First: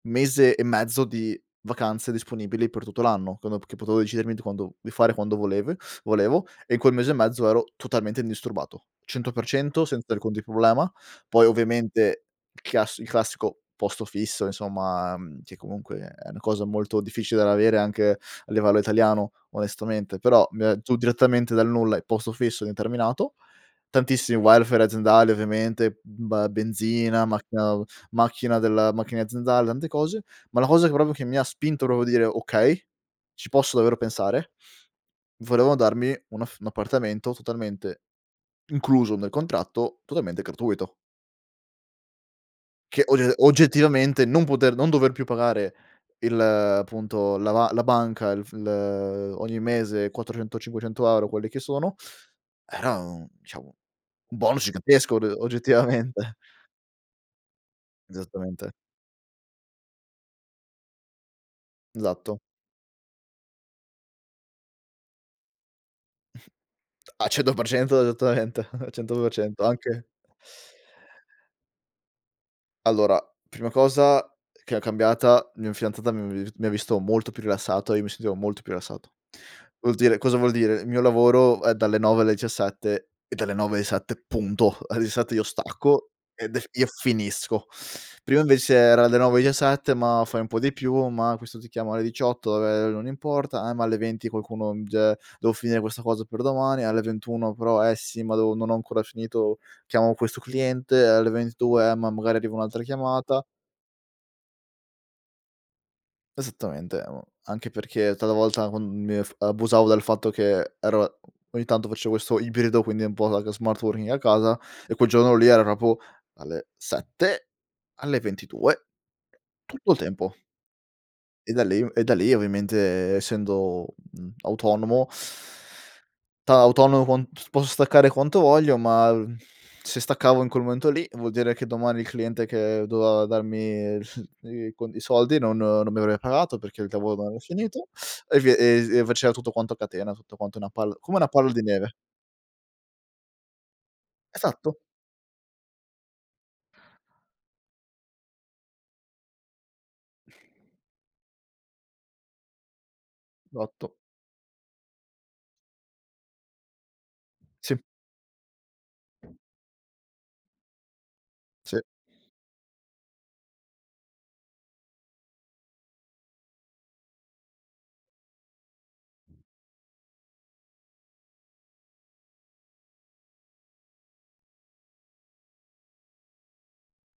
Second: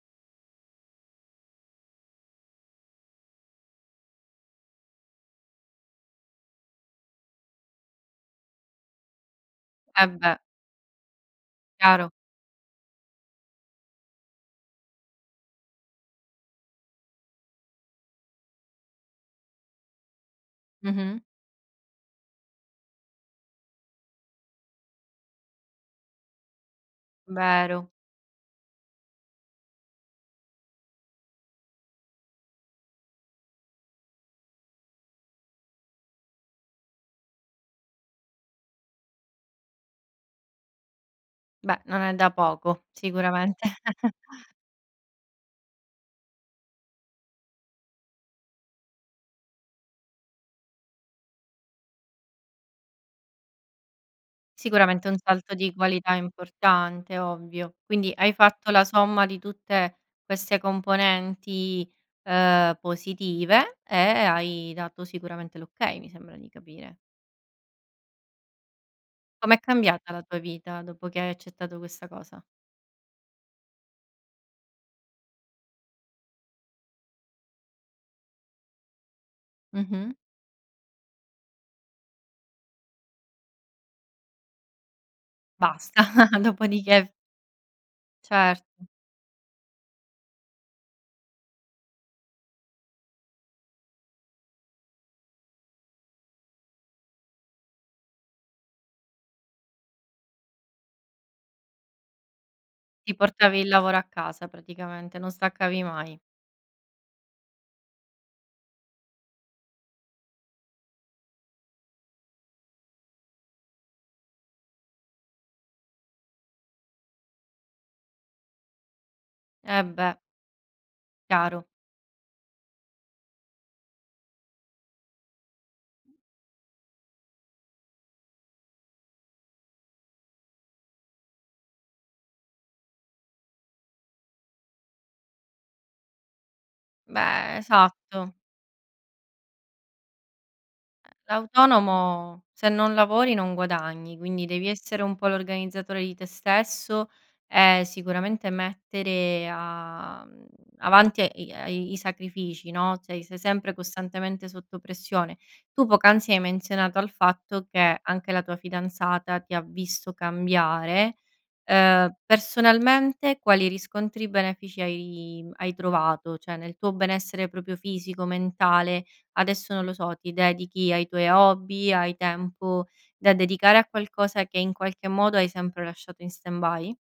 Mese e mezzo di vacanze disponibili per tutto l'anno, come p che potevo decidermi di quando di fare quando volevue volevo e in quel mese e mezzo ero totalmente indisturbato, 100% Eh, senza alcun beh. di problema. Poi, Chiaro. ovviamente il chiass il classico posto fisso, insomma, mhmm, che comunque è una cosa molto difficile da avere anche a livello italiano onestamente, però mi ha giù Mh-mh. direttamente dal nulla, i posto fisso indeterminato. Tantissimi welfare aziendali ovviamente, ba benzina, macchina au Vero. macchina della macchine aziendale, tante cose, ma la cosa che proprio che mi ha spinto proprio dire: "Okay, ci posso davvero pensare": volevano darmi un aff un appartamento totalmente incluso nel contratto, totalmente gratuito. Beh, non è da poco, Che, ogge sicuramente. oggettivamente, non poter non dover più pagare il appunto, la ma la banca il f il ehm, ogni mese 400- 500€, quelli che sono, era un diciamo, un bonus Sicuramente gigantesco un ode salto di qualità oggettivamente. importante, ovvio. Quindi, hai fatto Esattamente. la somma di tutte queste componenti, Esatto. uhm, positive e hai dato sicuramente l'okay, mi sembra di capire. A 100% esattamente. A cento per Com'è cento anche cambiata la tua vita dopo che hai accettato questa cosa? Allora, prima cosa che è cambiata: mia fidanzata mi avevi vi mi ha visto molto più rilassato e io mi sentivo molto più rilassato. Vuol Mh-mh. dire cosa vuol dire: mio lavoro è dalle 9 alle diciassette; è dalle 9 esatte, punto! Alle diciassette io Basta, stacco, ed ef e dopodiché finisco. Prima Cer invece era da 9 diciassette, ma: "Fai un po' di più," ma: "Questo ti chiama alle 18," ehm, "Non importa," eh, ma alle 20 qualcuno, mi dice: "Devo finire questa cosa per domani," alle 21 però: "Eh sì, ma deo non ho ancora finito, chiamo questo cliente," alle ventitue: "Eh, ma magari arriva un'altra Ti chiamata" portavi il lavoro a casa praticamente, non staccavi mai. Esattamente, amo anche perché talvolta quan mi eff abusavo del fatto che ero e ogni tanto facevo questo ibrido, quindi è un po' da ca smart working a casa, e quel giorno lì era proprio alle 7, alle ventidue, Eh, tutto il beh. tempo. E da Chiaro. lì m e da lì ovviamente e essendo, mhmm, autonomo da autonomo con s posso staccare quanto voglio, ma l se staccavo in quel momento lì vuol dire che domani il cliente che doveva darmi i cond i soldi non non mi avrebbe pagato perché il lavoro non è Beh, finito, esatto. e vie ez e faceva tutto quanto a catena, tutto quanto una palla come una palo di neve. L'autonomo se non lavori non guadagni, quindi devi Esatto. essere un po' l'organizzatore di te stesso e sicuramente mettere a, mhmm avanti e i ai i sacrifici, no, cioè sei sempre Esatto. costantemente sotto pressione. Tu poc'anzi hai menzionato al fatto Sì. che anche la tua fidanzata ti ha visto cambiare, Sì. uhm, personalmente quali riscontri benefici hai hai trovato? Cioè, nel tuo benessere proprio fisico, mentale, adesso non lo so, ti dedichi ai tuoi hobby, hai tempo da dedicare a qualcosa che in qualche modo hai sempre lasciato in stand by?